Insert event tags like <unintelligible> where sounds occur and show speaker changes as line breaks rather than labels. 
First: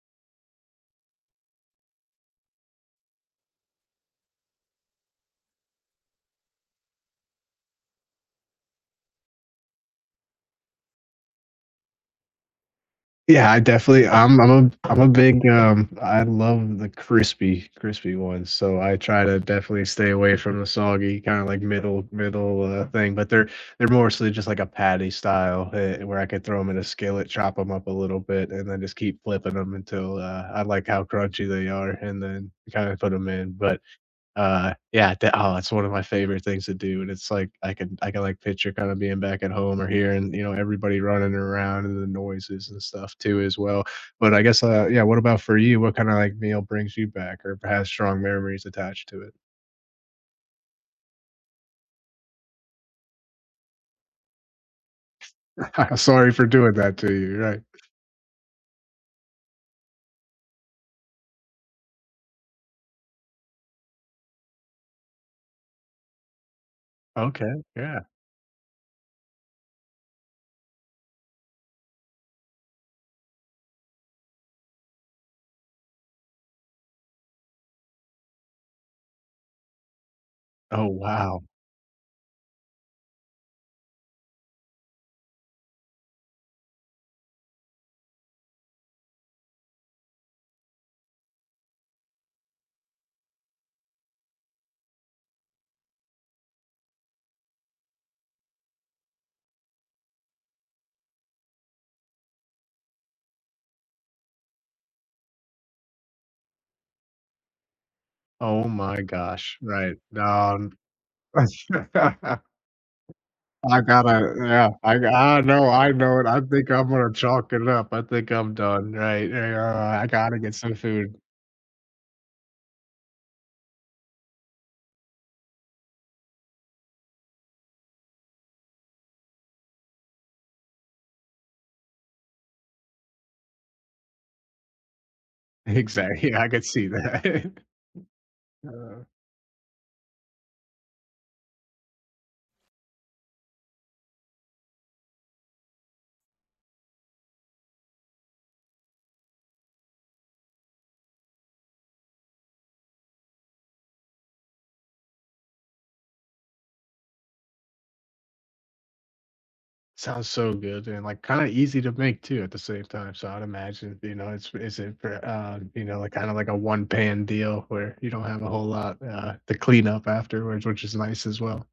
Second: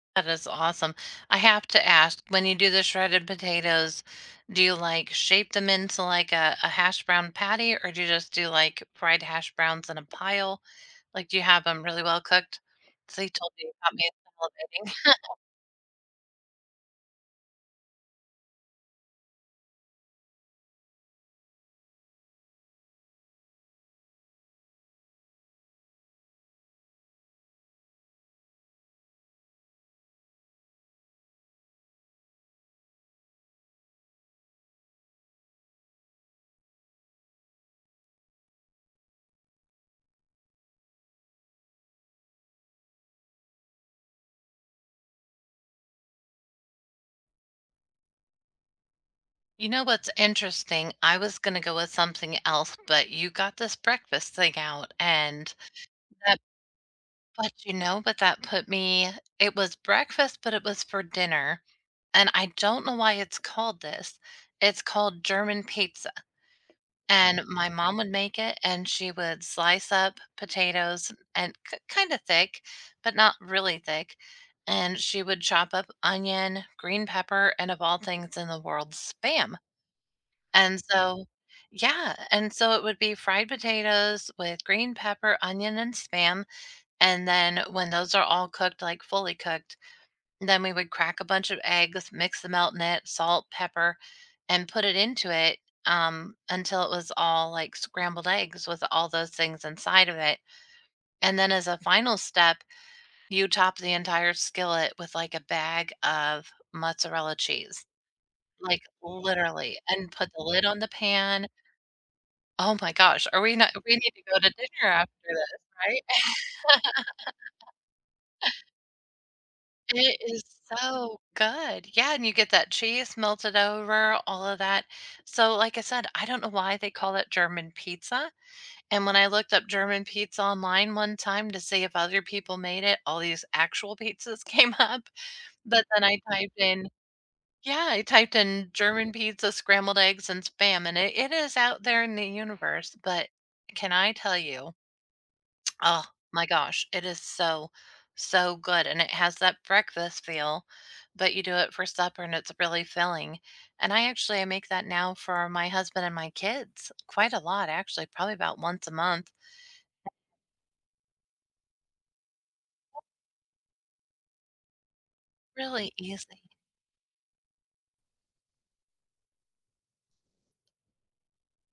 That is awesome. I have to ask. When you do the shredded potatoes, do you, like, shape them into, like, a a hash brown patty, or do you just do, like, fried hash browns in a pile? Like, do you have them really well cooked? So you
Yeah.
told
I
about
definitely
making
I'm I'm
<unintelligible> cooking
a I'm a
<laughs>
big, um, I love the crispy crispy ones. So, I try to definitely stay away from the soggy kinda like middle middle, uh, thing, but they're they're mostly just like a patty style heh where I could throw them in a skillet, chop 'em up a little bit, and then just keep flipping them until, uh, I like how crunchy they are and then kinda put them in. But, uh, yeah, they aw, that's one of my favorite things to do, and it's like I can I can, like, picture kinda being back at home or hearing, you know, everybody running around and the noises and stuff too as well? But I guess, uh yeah. What about for you? What kind of like meal brings you back or perhaps strong memories attached to it?
You know what's interesting? I was gonna go with something else, but you got this breakfast thing out and
<laughs> Sorry
that
for doing that to you
but,
right.
you know, but that put me it was breakfast, but it was for dinner. And I don't know why it's called this. It's called German pizza. And
Okay.
my mom
Yeah.
would make it, and she would slice up potatoes and k kinda thick, but not really thick. And she would chop up onion, green pepper, and of all things in the world, SPAM. And
Oh,
so
wow.
yeah and so, it would be fried potatoes with green pepper, onion, and SPAM. And then when those are all cooked, like fully cooked, then we would crack a bunch of eggs, mix the melt in it, salt, pepper, and put it into it, um, until it was all like scrambled eggs with all those things inside of it. And then as a final step, you top the entire skillet with like a bag of mozzarella cheese,
Oh
like
my gosh.
literally,
Right. <unintelligible>
and put the lid on the pan.
<laughs>
Oh my gosh are we not
I
we need to
gotta
go to
yeah.
dinner
I
after this
I know, I
right?
know it, I think I'm gonna chalk it
<laughs>
up. I think I'm done, right? Ah, I
It
gotta
is
get some food.
so good. Yeah and you get that cheese melted over, all of that. So, like I said, I don't know why they call it German pizza. And when I looked up German pizza online one time to see if other people made it, all these actual pizzas came up. But then I
Exactly I
typed
could see
in
that.
yeah I typed in
Uh.
"German pizza, scrambled eggs, and spam." And it it is out there in the universe but can I tell you? Oh my gosh, it is so, so good and it has that breakfast feel, but you do it for supper and it's really filling. And I actually, I make that now for my husband and my kids quite a lot, actually, probably about once a month.
Sounds so good, dude. And, like, kinda easy to make too at the same time. So, I'd imagine, you know, it's is it for, uh, you
Really
know, like, kinda
easy
like a one-pan deal where you don't have a whole lot, uh, to clean up afterwards, which is nice as well.